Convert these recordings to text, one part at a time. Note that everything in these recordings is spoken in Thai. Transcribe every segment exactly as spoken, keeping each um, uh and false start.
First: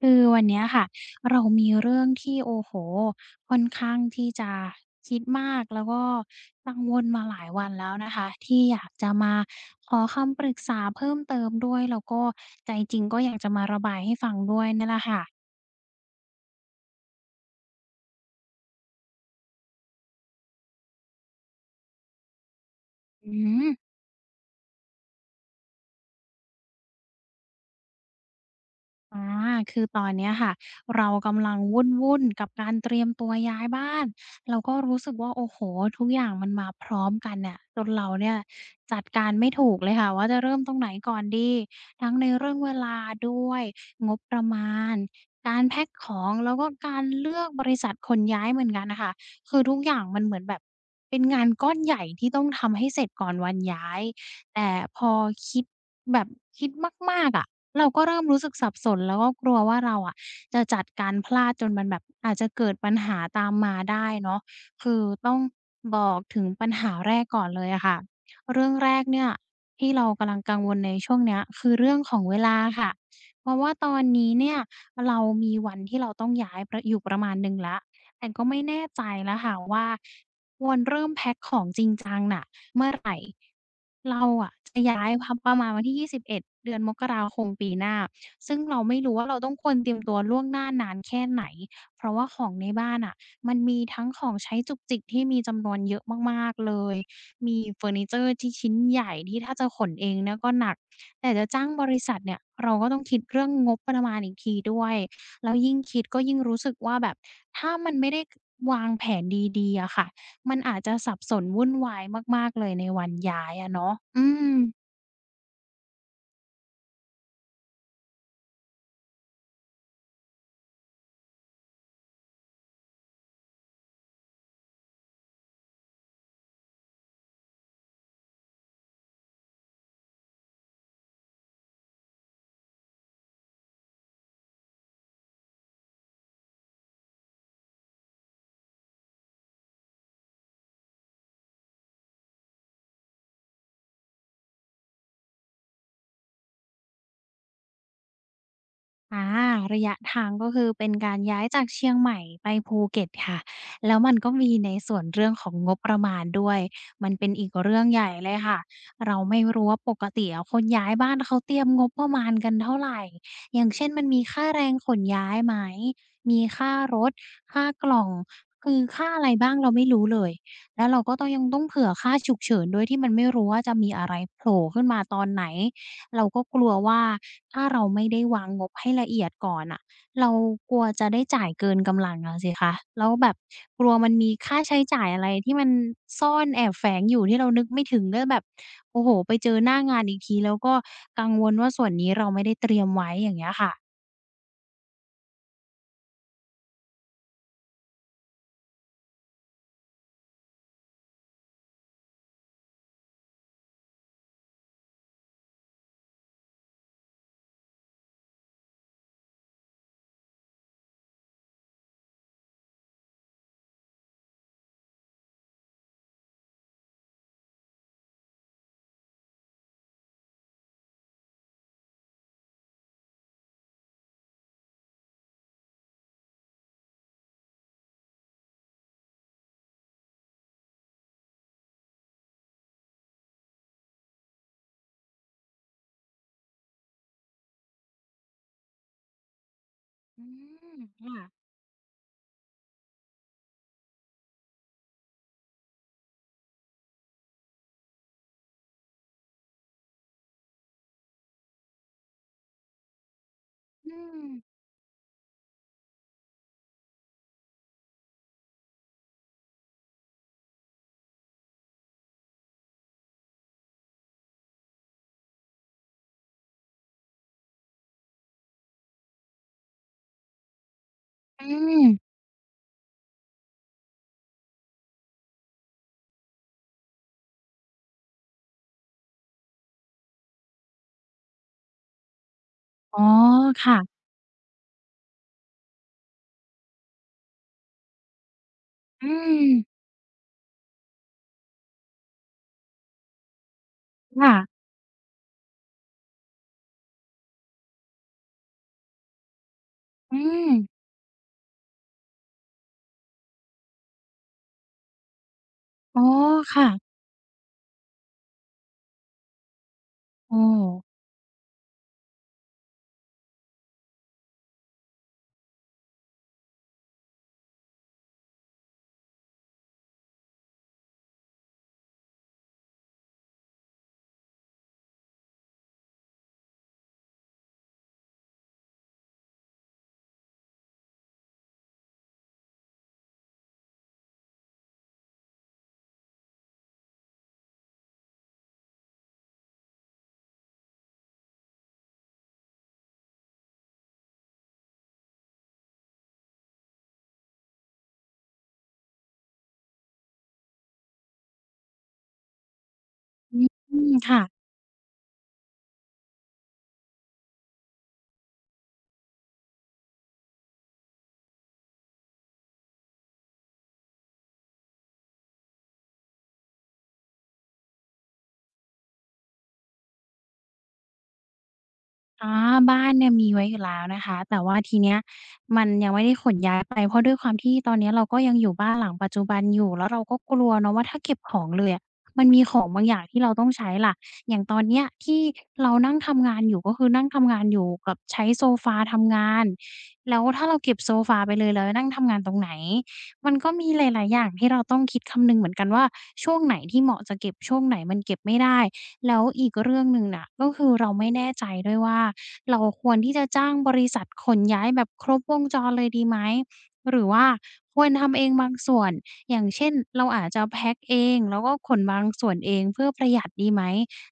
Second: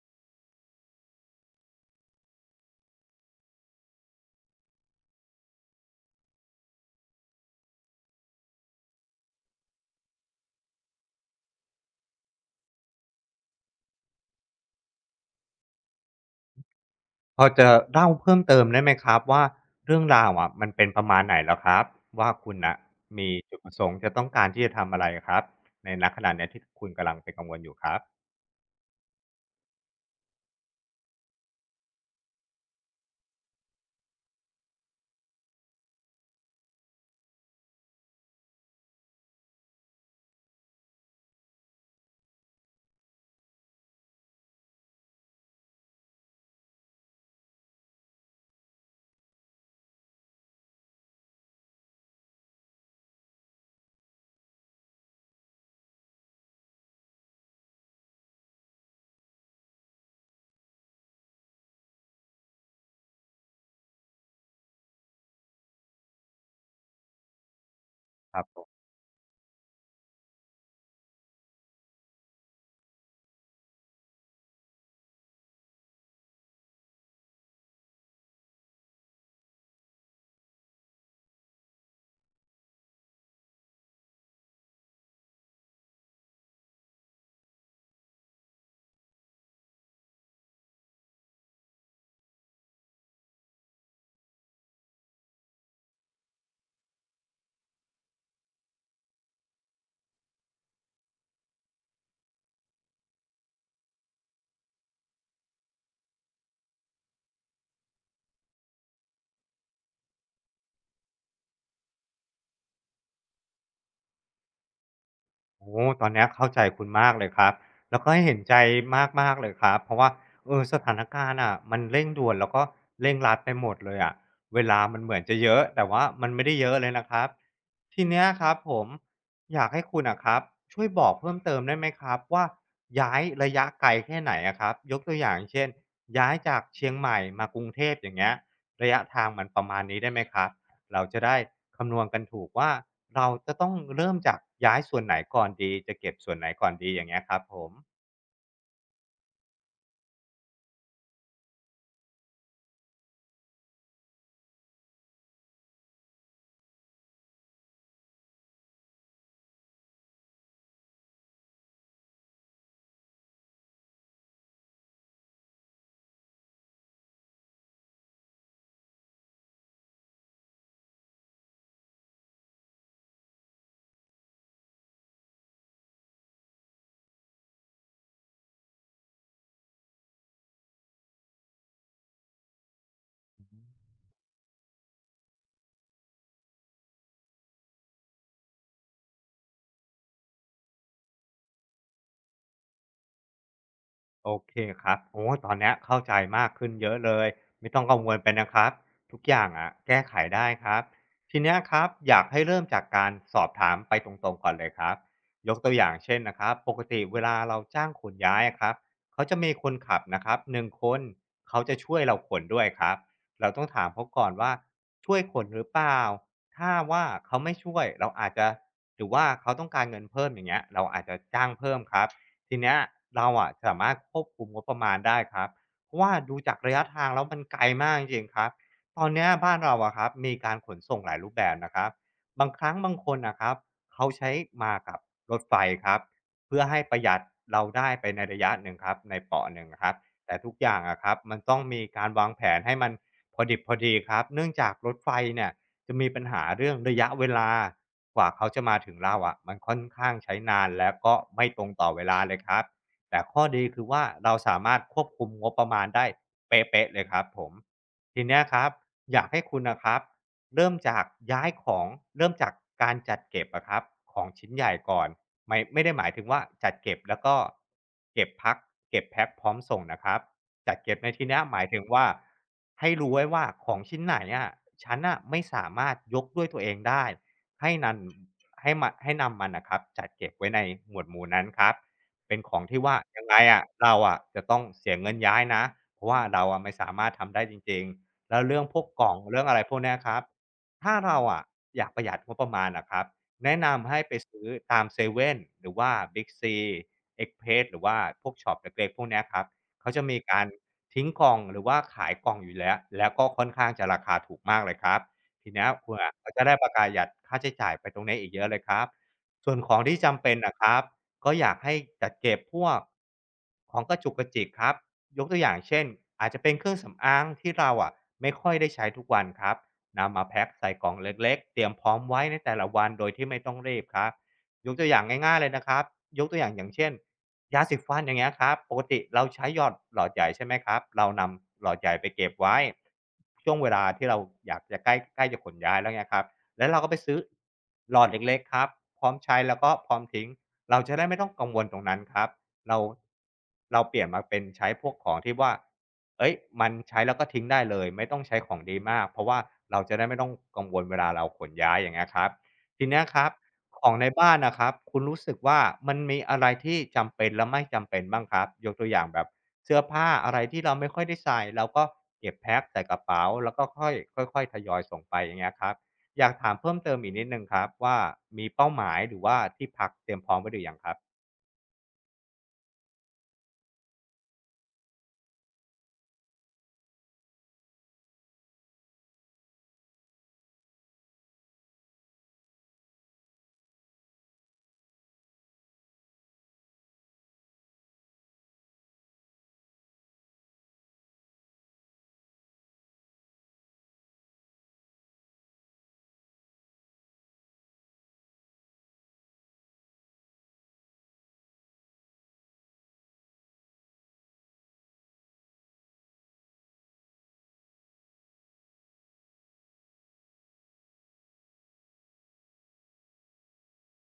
คือวันเนี้ยค่ะเรามีเรื่องที่โอ้โฮค่อนข้างที่จะคิดมากแล้วก็กังวลมาหลายวันแล้วนะคะที่อยากจะมาขอคำปรึกษาเพิ่มเติมด้วยแล้วก็ใจจริงก็อยากจะมาระบายให้ฟังด้วยเนี่ยแหละค่ะพอจะเล่าเพิ่มเติมได้ไหมครับว่าเรื่องราวอะมันเป็นประมาณไหนเหรอครับว่าคุณน่ะมีอืจุดม ประสงค์จะต้องการที่จะทำอะไรครับในณขณะเนี้ยที่คุณกำลังเป็นกังวลอยู่ครับ อาคือตอนเนี้ยค่ะเรากำลังวุ่นๆกับการเตรียมตัวย้ายบ้านเราก็รู้สึกว่าโอ้โหทุกอย่างมันมาพร้อมกันเน่ยจนเราเนี่ยจัดการไม่ถูกเลยค่ะว่าจะเริ่มตรงไหนก่อนดีทั้งในเรื่องเวลาด้วยงบประมาณการแพ็กของแล้วก็การเลือกบริษัทขนย้ายเหมือนกันนะค่ะคือทุกอย่างมันเหมือนแบบเป็นงานก้อนใหญ่ที่ต้องทำให้เสร็จก่อนวันย้ายแต่พอคิดแบบคิดมากๆอะ เราก็เริ่มรู้สึกสับสนแล้วก็กลัวว่าเราอะจะจัดการพลาดจนมันแบบอาจจะเกิดปัญหาตามมาได้เนาะคือต้องบอกถึงปัญหาแรกก่อนเลยอะค่ะเรื่องแรกเนี่ยที่เรากำลังกังวลในช่วงเนี้ยคือเรื่องของเวลาค่ะเพราะว่าตอนนี้เนี่ยเรามีวันที่เราต้องย้ายประอยู่ประมาณหนึ่งแล้วแต่ก็ไม่แน่ใจแล้วค่ะว่า ควรเริ่มแพ็กของจริงจังน่ะเมื่อไหร่เราอะจะย้ายพับประมาณวันที่ยี่สิบเอ็ดเดือนมกราคมปีหน้าซึ่งเราไม่รู้ว่าเราต้องควรเตรียมตัวล่วงหน้านานแค่ไหนเพราะว่าของในบ้านน่ะมันมีทั้งของใช้จุกจิกที่มีจำนวนเยอะมากๆเลยมีเฟอร์นิเจอร์ที่ชิ้นใหญ่ที่ถ้าจะขนเองเนี่ยก็หนักแต่จะจ้างบริษัทเนี่ยเราก็ต้องคิดเรื่องงบประมาณอีกทีด้วยแล้วยิ่งคิดก็ยิ่งรู้สึกว่าแบบถ้ามันไม่ได้วางแผนดีๆอะค่ะ มันอาจจะสับสนวุ่นวายมากๆเลยในวันย้ายอะเนาะอืม โอ้ตอนเนี้ยเข้าใจคุณมากเลยครับแล้วก็ให้เห็นใจมากๆเลยครับเพราะว่าเออสถานการณ์อะมันเร่งด่วนแล้วก็เร่งรัดไปหมดเลยอะเวลามันเหมือนจะเยอะแต่ว่ามันไม่ได้เยอะเลยนะครับทีเนี้ยครับผมอยากให้คุณอะครับช่วยบอกเพิ่มเติมได้ไหมครับว่าย้ายระยะไกลแค่ไหนอะครับยกตัวอย่างเช่นย้ายจากเชียงใหม่มากรุงเทพอย่างเงี้ยระยะทางมันประมาณนี้ได้ไหมครับ เราจะได้คำนวณกันถูกว่าเราจะต้องเริ่มจากย้ายส่วนไหนก่อนดีจะเก็บส่วนไหนก่อนดีอย่างเงี้ยครับผม อาระยะทางก็คือเป็นการย้ายจากเชียงใหม่ไปภูเก็ตค่ะแล้วมันก็มีในส่วนเรื่องของงบประมาณด้วยมันเป็นอีกเรื่องใหญ่เลยค่ะเราไม่รู้ว่าปกติอะคนย้ายบ้านเขาเตรียมงบประมาณกันเท่าไหร่อย่างเช่นมันมีค่าแรงขนย้ายไหมมีค่ารถค่ากล่องคือค่าอะไรบ้างเราไม่รู้เลยแล้วเราก็ต้องยังต้องเผื่อค่าฉุกเฉินด้วยที่มันไม่รู้ว่าจะมีอะไรโผล่ขึ้นมาตอนไหน เราก็กลัวว่าถ้าเราไม่ได้วางงบให้ละเอียดก่อนน่ะเรากลัวจะได้จ่ายเกินกำลังอะสิคะแล้วแบบกลัวมันมีค่าใช้จ่ายอะไรที่มันซ่อนแอบแฝงอยู่ที่เรานึกไม่ถึงก็แบบโอ้โฮไปเจอหน้างานอีกทีแล้วก็กังวลว่าส่วนนี้เราไม่ได้เตรียมไว้อย่างเงี้ยค่ะโอเคครับโอ้ตอนเนี้ยเข้าใจมากขึ้นเยอะเลยไม่ต้องกังวลไปนะครับทุกอย่างอะแก้ไขได้ครับทีเนี้ยครับอยากให้เริ่มจากการสอบถามไปตรงๆก่อนเลยครับยกตัวอย่างเช่นนะครับปกติเวลาเราจ้างขนย้ายอะครับเขาจะมีคนขับนะครับหนึ่งคนเขาจะช่วยเราขนด้วยครับเราต้องถามเขาก่อนว่าช่วยขนหรือเปล่าถ้าว่าเขาไม่ช่วยเราอาจจะหรือว่าเขาต้องการเงินเพิ่มอย่างเงี้ยเราอาจจะจ้างเพิ่มครับ ทีเนี้ยเราอะสามารถควบคุมงบประมาณได้ครับเพราะว่าดูจากระยะทางแล้วมันไกลมากจริงๆครับตอนเนี้ยบ้านเราอะครับมีการขนส่งหลายรูปแบบนะครับบางครั้งบางคนนะครับเขาใช้มากับรถไฟครับเพื่อให้ประหยัดเราได้ไปในระยะหนึ่งครับในเปาะหนึ่งครับอืแต่ทุกอย่ามงอะครัค่ะบมันต้องมีการวางแผนให้มันพอดิบพอดีครับเนื่องจากรถไฟเนี่ย จะมีปัญหาเรื่องระยะเวลากว่าเขาจะมาถึงเราอะะมันค่อนข้างใช้นานและก็ไม่ตรงต่อเวลาเลยครับแต่ข้อดีคืออืว่ามเราสามารถควบคุมงบประมาณได้เป๊ะๆเลยครับผมทีเนี้ยครับอยากให้คุณนะครับเริ่มจากย้ายของเริ่มจากการจัดเก็บอะครับของชิ้นใหญ่ก่อนไม่ไม่ได้หมายถึงว่าจัดเก็บแล้วก็เก็บพักเก็บแพ็คพร้อมส่งนะครับ จัดเก็บในที่เนี้ยอืหมายถึมงว่าให้รู้ไว้ว่าของชิ้นไหนอะฉันน่ะไม่สามารถยกด้วยตัวเองได้ให้นันให้มันให้นำมันน่ะครับจัดเก็บไว้ในหมวดหมู่นั้นครับเป็นของที่ว่าอ๋อยังไงอะเราค่ะอะจะต้องเสียเงินย้ายนะเพราะว่าเราอะไม่สามารถทำได้จริงๆแล้วเรื่องพวกกอืล่องเรื่องอะไรพมวกเนี้ยครับถ้าเราอะอยากประหยัดงบประมาณอะครับแนะนำให้ไปซื้อค่ะตามเซเว่นหรือว่า บิ๊กซี เอ็กซ์เพรส หรือว่าพวกช็อปเล็กๆพวกเนี้ยครับ เขาจะอืมีการมทิ้งกล่องหรือว่าขายกล่องอยู่แล้ว แล้วก็ค่อนข้างจะราคาถูกมากเลยครับทีเนี้ยคุณอ๋ออะก็จะได้ปค่ะระกาหยัดค่าใช้จ่ายไปตรงนี้อีกเยอะเลยครับส่วนของที่จำเป็นโอ้นะครับก็อยากให้จัดเก็บพวกของกระจุกกระจิกครับยกตัวอย่างเช่นอาจจะเป็นเครื่องสำอางที่เราอะไม่ค่อยได้ใช้ทุกวันครับนำมาแพ็คใส่กล่องเล็กๆเตรียมพร้อมไว้ในแต่ละวันโดยที่ไม่ต้องรีบครับ ยกตัวอย่างง่ายๆเลยนะครับยกตัวอย่างอย่างเช่นยาสีฟันอย่างเงี้ยครับปกติเราใช้หยอดหลอดใหญ่ใช่ไหมครับเรานำหลอดใหญ่ไปเก็บไว้ช่วงเวลาที่เราอยากจะใกล้ใกล้จะขนย้ายแล้วเงี้ยครับแล้วเราก็ไปซื้อหลอดเล็กๆครับพร้อมใช้แล้วก็พร้อมทิ้งเราจะได้ไม่ต้องกังวลตรงนั้นครับเราเราเปลี่ยนมาเป็นใช้พวกของที่ว่าเฮ้ยมันใช้แล้วก็ทิ้งได้เลยไม่ต้องใช้ของดีมากเพราะว่าเราจะได้ไม่ต้องกังวลเวลาเราขนย้ายอย่างเงี้ยครับทีเนี้ยครับ อืขอมงในค่ะ บ้านนะครับคุณรู้สึกว่ามันมีอะไรที่จำเป็นและไม่จำเป็นบ้างครับยกตัวอย่างแบบเสื้อผ้าอะไรที่เราไม่ค่อยได้ใส่เราก็เก็บแพ็กใส่กระเป๋าแล้วก็ค่อยค่อยๆทยอยส่งไปอย่างเงี้ยครับอยากถามเพิ่มเติมอีกนิดหนึงครับว่ามีเป้าหมายหรือว่าที่พักเตรียมพร้อมไว้หรือยังครับ อ๋อบ้านเนี่ยมีไว้อยู่แล้วนะคะแต่ว่าทีเนี้ยมันยังไม่ได้ขนย้ายไปเพราะด้วยความที่ตอนเนี้ยเราก็ยังอยู่บ้านหลังปัจจุบันอยู่แล้วเราก็กลัวเนาะว่าถ้าเก็บของเลยอะมันมีของบางอย่างที่เราต้องใช้ล่ะอย่างตอนเนี้ยที่เรานั่งทำงานอยู่ก็คือนั่งทำงานอยู่กับใช้โซฟาทำงานแล้วถ้าเราเก็บโซฟาไปเลยเราจะนั่งทำงานตรงไหนมันก็มีหลายๆอย่างที่เราต้องคิดคำนึงเหมือนกันว่าช่วงไหนที่เหมาะจะเก็บช่วงไหนมันเก็บไม่ได้ แล้วอีกเรื่องหนึ่งน่ะก็คือเราไม่แน่ใจด้วยว่าเราควรที่จะจ้างบริษัทขนย้ายแบบครบวงจรเลยดีไหมหรือว่าควรทำเองบางส่วนอย่างเช่นเราอาจจะแพ็กเองแล้วก็ขนบางส่วนเองเพื่อประหยัดดีไหม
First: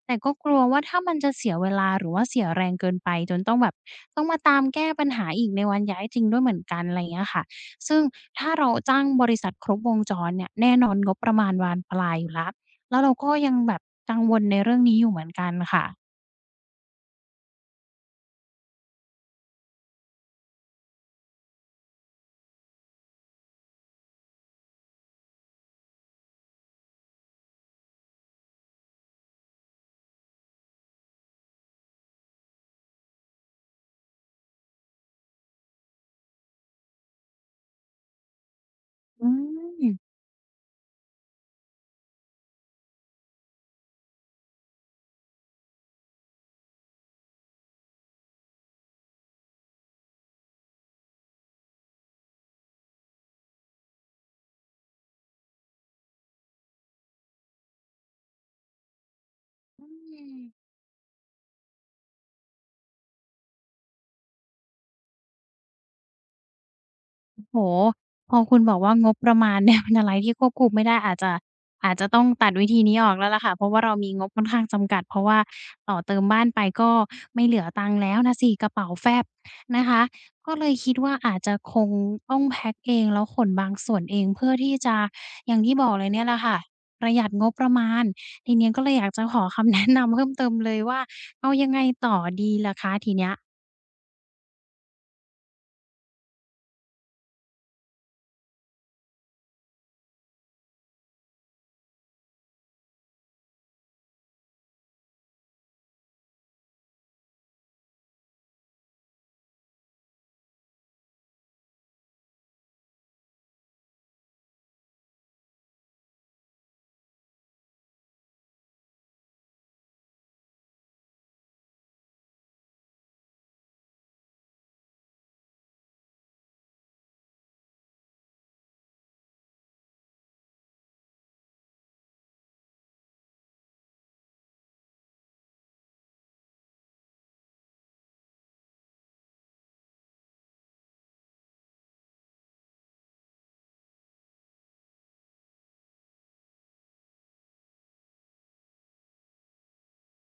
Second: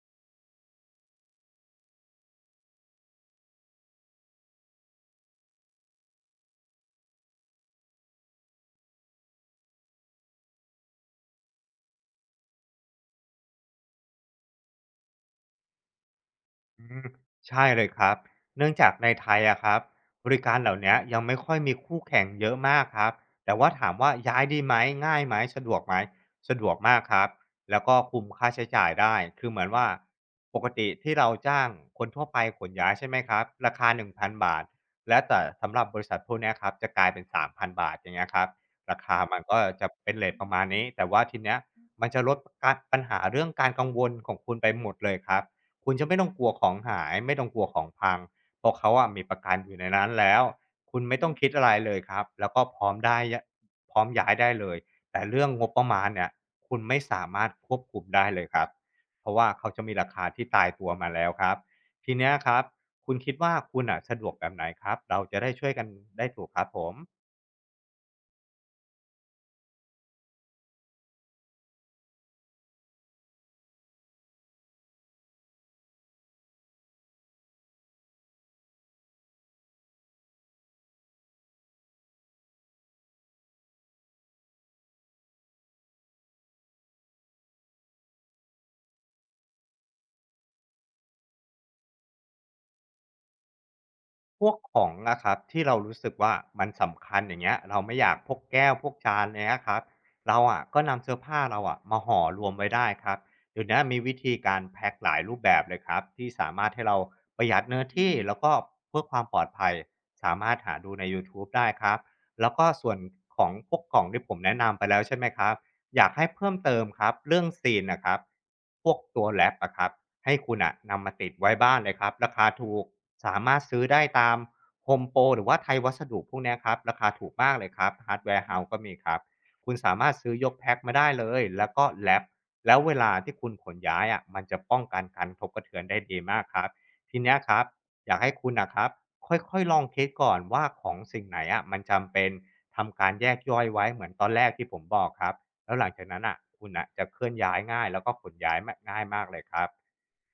แต่ก็กลัวว่าถ้ามันจะเสียเวลาหรือว่าเสียแรงเกินไปจนต้องแบบต้องมาตามแก้ปัญหาอีกในวันย้ายจริงด้วยเหมือนกันอะไรอย่างเงี้ยค่ะซึ่งถ้าเราจ้างบริษัทครบวงจรเนี่ยแน่นอนงบประมาณบานปลายอยู่แล้ว แล้วเราก็ยังแบบกังวลในเรื่องนี้อยู่เหมือนกันค่ะอืมใช่เลยครับเนื่องจากในไทยอะครับบริการเหล่าเนี้ยยังไม่ค่อยมีคู่แข่งเยอะมากครับแต่ว่าถามว่าย้ายดีไหมง่ายไหมสะดวกไหมสะดวกมากครับแล้วก็คุมค่าใช้จ่ายได้คือเหมือนว่าปกติที่เราจ้างคนทั่วไปขนย้ายใช่ไหมครับราคาหนึ่งพันบาทและแต่สำหรับบริษัทพวกเนี้ยครับจะกลายเป็นสามพันบาทอย่างเงี้ยครับราคาอืมันก็จะมเป็นเรทประมาณนี้แต่ว่าทีเนี้ยมันจะลดการปัญหาเรื่องการกังวลของคุณไปหมดเลยครับ คุณจะไม่ต้องกลัวของหายไม่ต้องกลัวของพังเพราะเขาอะมีประกันอยู่ในนั้นแล้วคุณไม่ต้องคิดอะไรเลยครับแล้วก็พร้อมได้ยะพร้อมย้ายได้เลยแต่เรื่องงบประมาณเนี่ยคุณไม่สามารถควบคุมได้เลยครับเพราะว่าเขาจะอืมีราคามที่ตายตัวมาแล้วครับทีเนี้ยครับคุณคิดว่าคุณน่ะสะดวกแบบไหนครับเราจะได้ช่วยกันได้ถูกครับผม โอ้โฮพอคุณบอกว่างบประมาณเนี่ยเป็นอะไรที่ควบคุมไม่ได้อาจจะอาจจะต้องตัดวิธีนี้ออกแล้วล่ะค่ะเพราะว่าเรามีงบค่อนข้างจำกัดเพราะว่าต่อเติมบ้านไปก็ไม่เหลือตังค์แล้วน่ะสิกระเป๋าแฟบนะคะก็เลยคิดว่าอาจจะคงต้องแพ็กเองแล้วขนบางส่วนเองเพื่อที่จะอย่างที่บอกเลยเนี่ยแหละค่ะประหยัดงบประมาณทีเนี้ยก็เลยอยากจะขอคำแนะนำเพิ่มเติมเลยว่าเอา พวกของอะครับที่เรารู้สึกว่ามันสำคัญอย่างเงี้ยเราไม่อยากพกแก้วพกจานเนี้ยครับเราอะก็นำเสื้อผ้าเราอะมาห่อรวมไว้ได้ครับเดี๋ยวนี้มีวิธีการแพ็กหลายรูปแบบเลยครับที่สามารถให้เราประหยัดเนื้อที่แล้วก็เพื่อความปลอดภัยสามารถหาดูในยูทูบได้ครับแล้วก็ส่วนของพวกกล่องที่ผมแนะนำไปแล้วใช่ไหมครับอยากให้เพิ่มเติมครับเรื่องซีนนะครับพวกตัวแรปอะครับให้คุณน่ะนำมาติดไว้บ้านเลยครับราคาถูก สามารถซื้อได้ตาม Home Pro หรือว่าไทยวัสดุพวกเนี้ยครับราคาถูกมากเลยครับ Hardware House ก็มีครับคุณสามารถซื้อยกแพ็กมาได้เลยแล้วก็แรปแล้วเวลาที่คุณขนย้ายอะมันจะป้องกันการกระทบกระเทือนได้ดีมากครับทีเนี้ยครับอยากให้คุณน่ะครับค่อยๆลองคิดก่อนว่าของสิ่งไหนอะมันจำเป็นทำการแยกย่อยไว้เหมือนตอนแรกที่ผมบอกครับแล้วหลังจากนั้นน่ะคุณน่ะจะเคลื่อนย้ายง่ายแล้วก็ขนย้ายมะง่ายมากเลยครับ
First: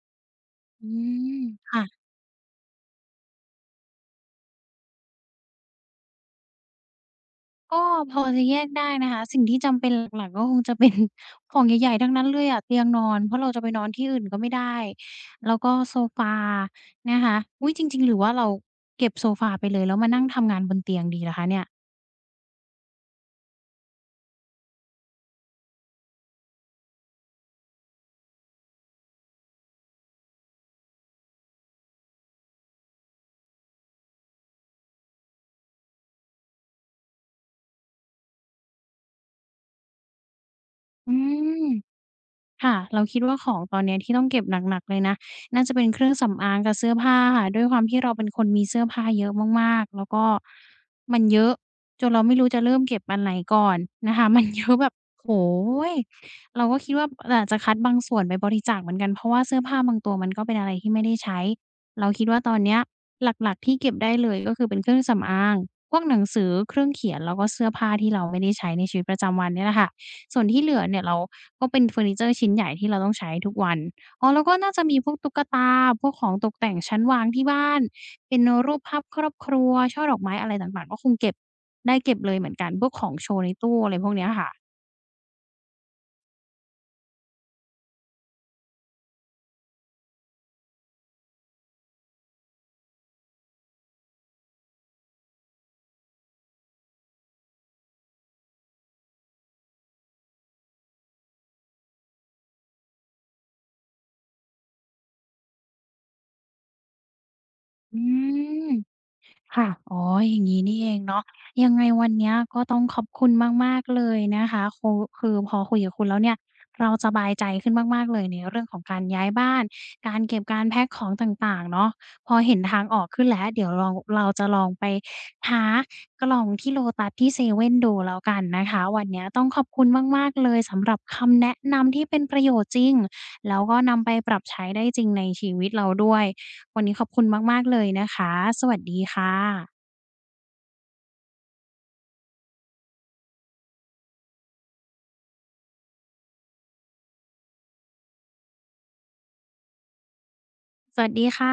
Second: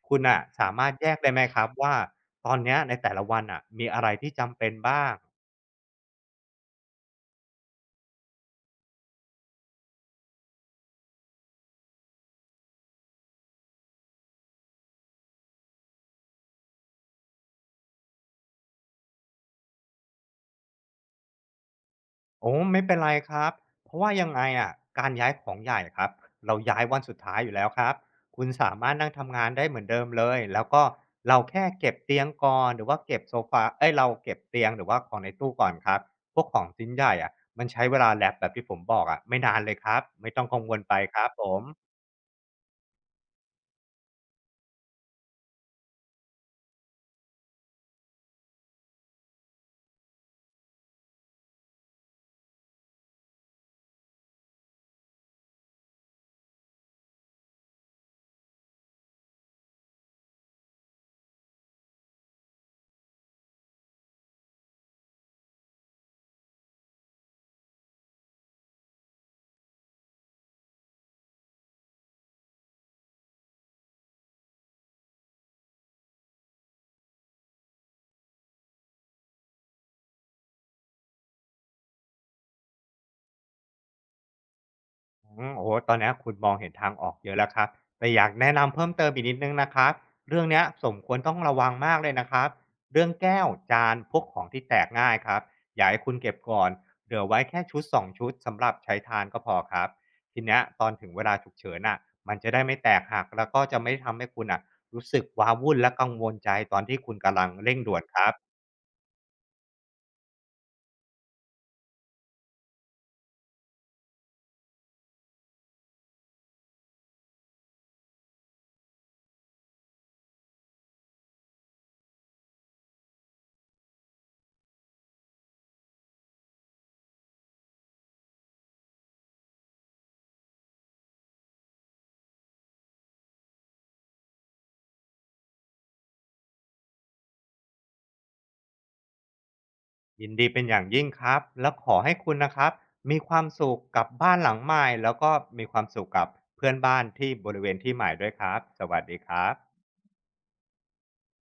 คุณอะสาอืมารถแยกได้มไหมครับว่าค่ะตอนเนี้ยในแต่ละวันอะมีอะไรที่จำเป็นบ้างก็พอจะแยกได้นะคะสิ่งที่จำเป็นหลักๆก็คงจะเป็น ของใหญ่ๆทั้งนั้นเลยอะเตียงนอนเพราะเราจะไปนอนที่อื่นก็ไม่ได้แล้วก็โซฟานะคะอุ๊ยจริงๆหรือว่าเราเก็บโซฟาไปเลยแล้วมานั่งทำงานบนเตียงดีล่ะคะเนี่ยโอ้ไม่เป็นไรครับเพราะว่ายังไงอะการย้ายของใหญ่ครับเราย้ายวันสุดท้ายอยู่แล้วครับคุณสามารถนั่งทำงานได้เหมือนเดิมเลยแล้วก็เราแค่เก็บเตียงก่อนหรือว่าเก็บโซฟาเอ๊ยเราเก็บเตียงหรือว่าของในตู้ก่อนครับพวกของชิ้นใหญ่อะมันใช้เวลาแลบแบบที่ผมบอกอะไม่นานเลยครับไม่ต้องกังวลไปอืครับผม ม ค่ะเราคิดว่าของตอนเนี้ยที่ต้องเก็บหนักๆเลยนะน่าจะเป็นเครื่องสำอางกับเสื้อผ้าค่ะด้วยความที่เราเป็นคนมีเสื้อผ้าเยอะมากๆแล้วก็มันเยอะจนเราไม่รู้จะเริ่มเก็บอันไหนก่อนนะคะ มันเยอะแบบโอ้โฮเราก็คิดว่าอาจจะคัดบางส่วนไปบริจาคเหมือนกันเพราะว่าเสื้อผ้าบางตัวมันก็เป็นอะไรที่ไม่ได้ใช้เราคิดว่าตอนเนี้ยหลักๆที่เก็บได้เลยก็คือเป็นเครื่องสำอางพวกหนังสือเครื่องเขียนแล้วก็เสื้อผ้าที่เราไม่ได้ใช้ในชีวิตประจำวันเนี่ยแหละค่ะส่วนที่เหลือเนี่ยเรา ก็เป็นเฟอร์นิเจอร์ชิ้นใหญ่ที่เราต้องใช้ทุกวันอ๋อแล้วก็น่าจะมีพวกตุ๊กตา พวกของตกแต่งชั้นวางที่บ้าน เป็นรูปภาพครอบครัว ช่อดอกไม้อะไรต่างๆก็คงเก็บได้เก็บเลยเหมือนกันพวกของโชว์ในตู้อะไรพวกเนี้ยค่ะ อืมโอ้โหตอนนี้คุณมองเห็นทางออกเยอะแล้วครับแต่อยากแนะนำเพิ่มเติมอีกนิดหนึ่งนะครับเรื่องเนี้ยสมควรต้องระวังมากเลยนะครับเรื่องแก้วจานพวกของที่แตกง่ายครับอยากให้คุณเก็บก่อนเหลือไว้แค่ชุดสองชุดสำหรับใช้ทานก็พอครับทีเนี้ยตอนถึงเวลาฉุกเฉินอ่ะมันจะได้ไม่แตกหักแล้วก็จะไม่ทำให้คุณอ่ะรู้สึกว้าวุ่นและกังวลใจตอนที่คุณกำลังเร่งด่อืวนครับ ม ค่ะอ๋ออย่างนี้นี่เองเนาะยังไงวันเนี้ยก็ต้องขอบคุณมากๆเลยนะคะโคคือพอคุยกับคุณแล้วเนี่ยเราสบายใจขึ้นมากๆเลยในเรื่องของการย้ายบ้านการเก็บการแพ็กของต่างๆเนาะ พอเห็นทางออกขึ้นแล้วเดี๋ยวลองเราจะลองไปหากล่องที่ โลตัส ที่เซเว่นดูแล้วกันนะคะวันเนี้ยต้องขอบคุณมากๆเลยสำหรับคำแนะนำที่เป็นประโยชน์จริงแล้วก็นำไปปรับใช้ได้จริงในชีวิตเราด้วย วันนี้ขอบคุณมากๆเลยนะคะ สวัสดีค่ะ ยินดีเป็นอย่างยิ่งครับ แล้วขอให้คุณนะครับมีความสุขกับบ้านหลังใหม่แล้วก็มีความสุขกับเพื่อนบ้านที่บริเวณที่ใหม่ด้วยครับ สวัสดีครับสวัสดีค่ะ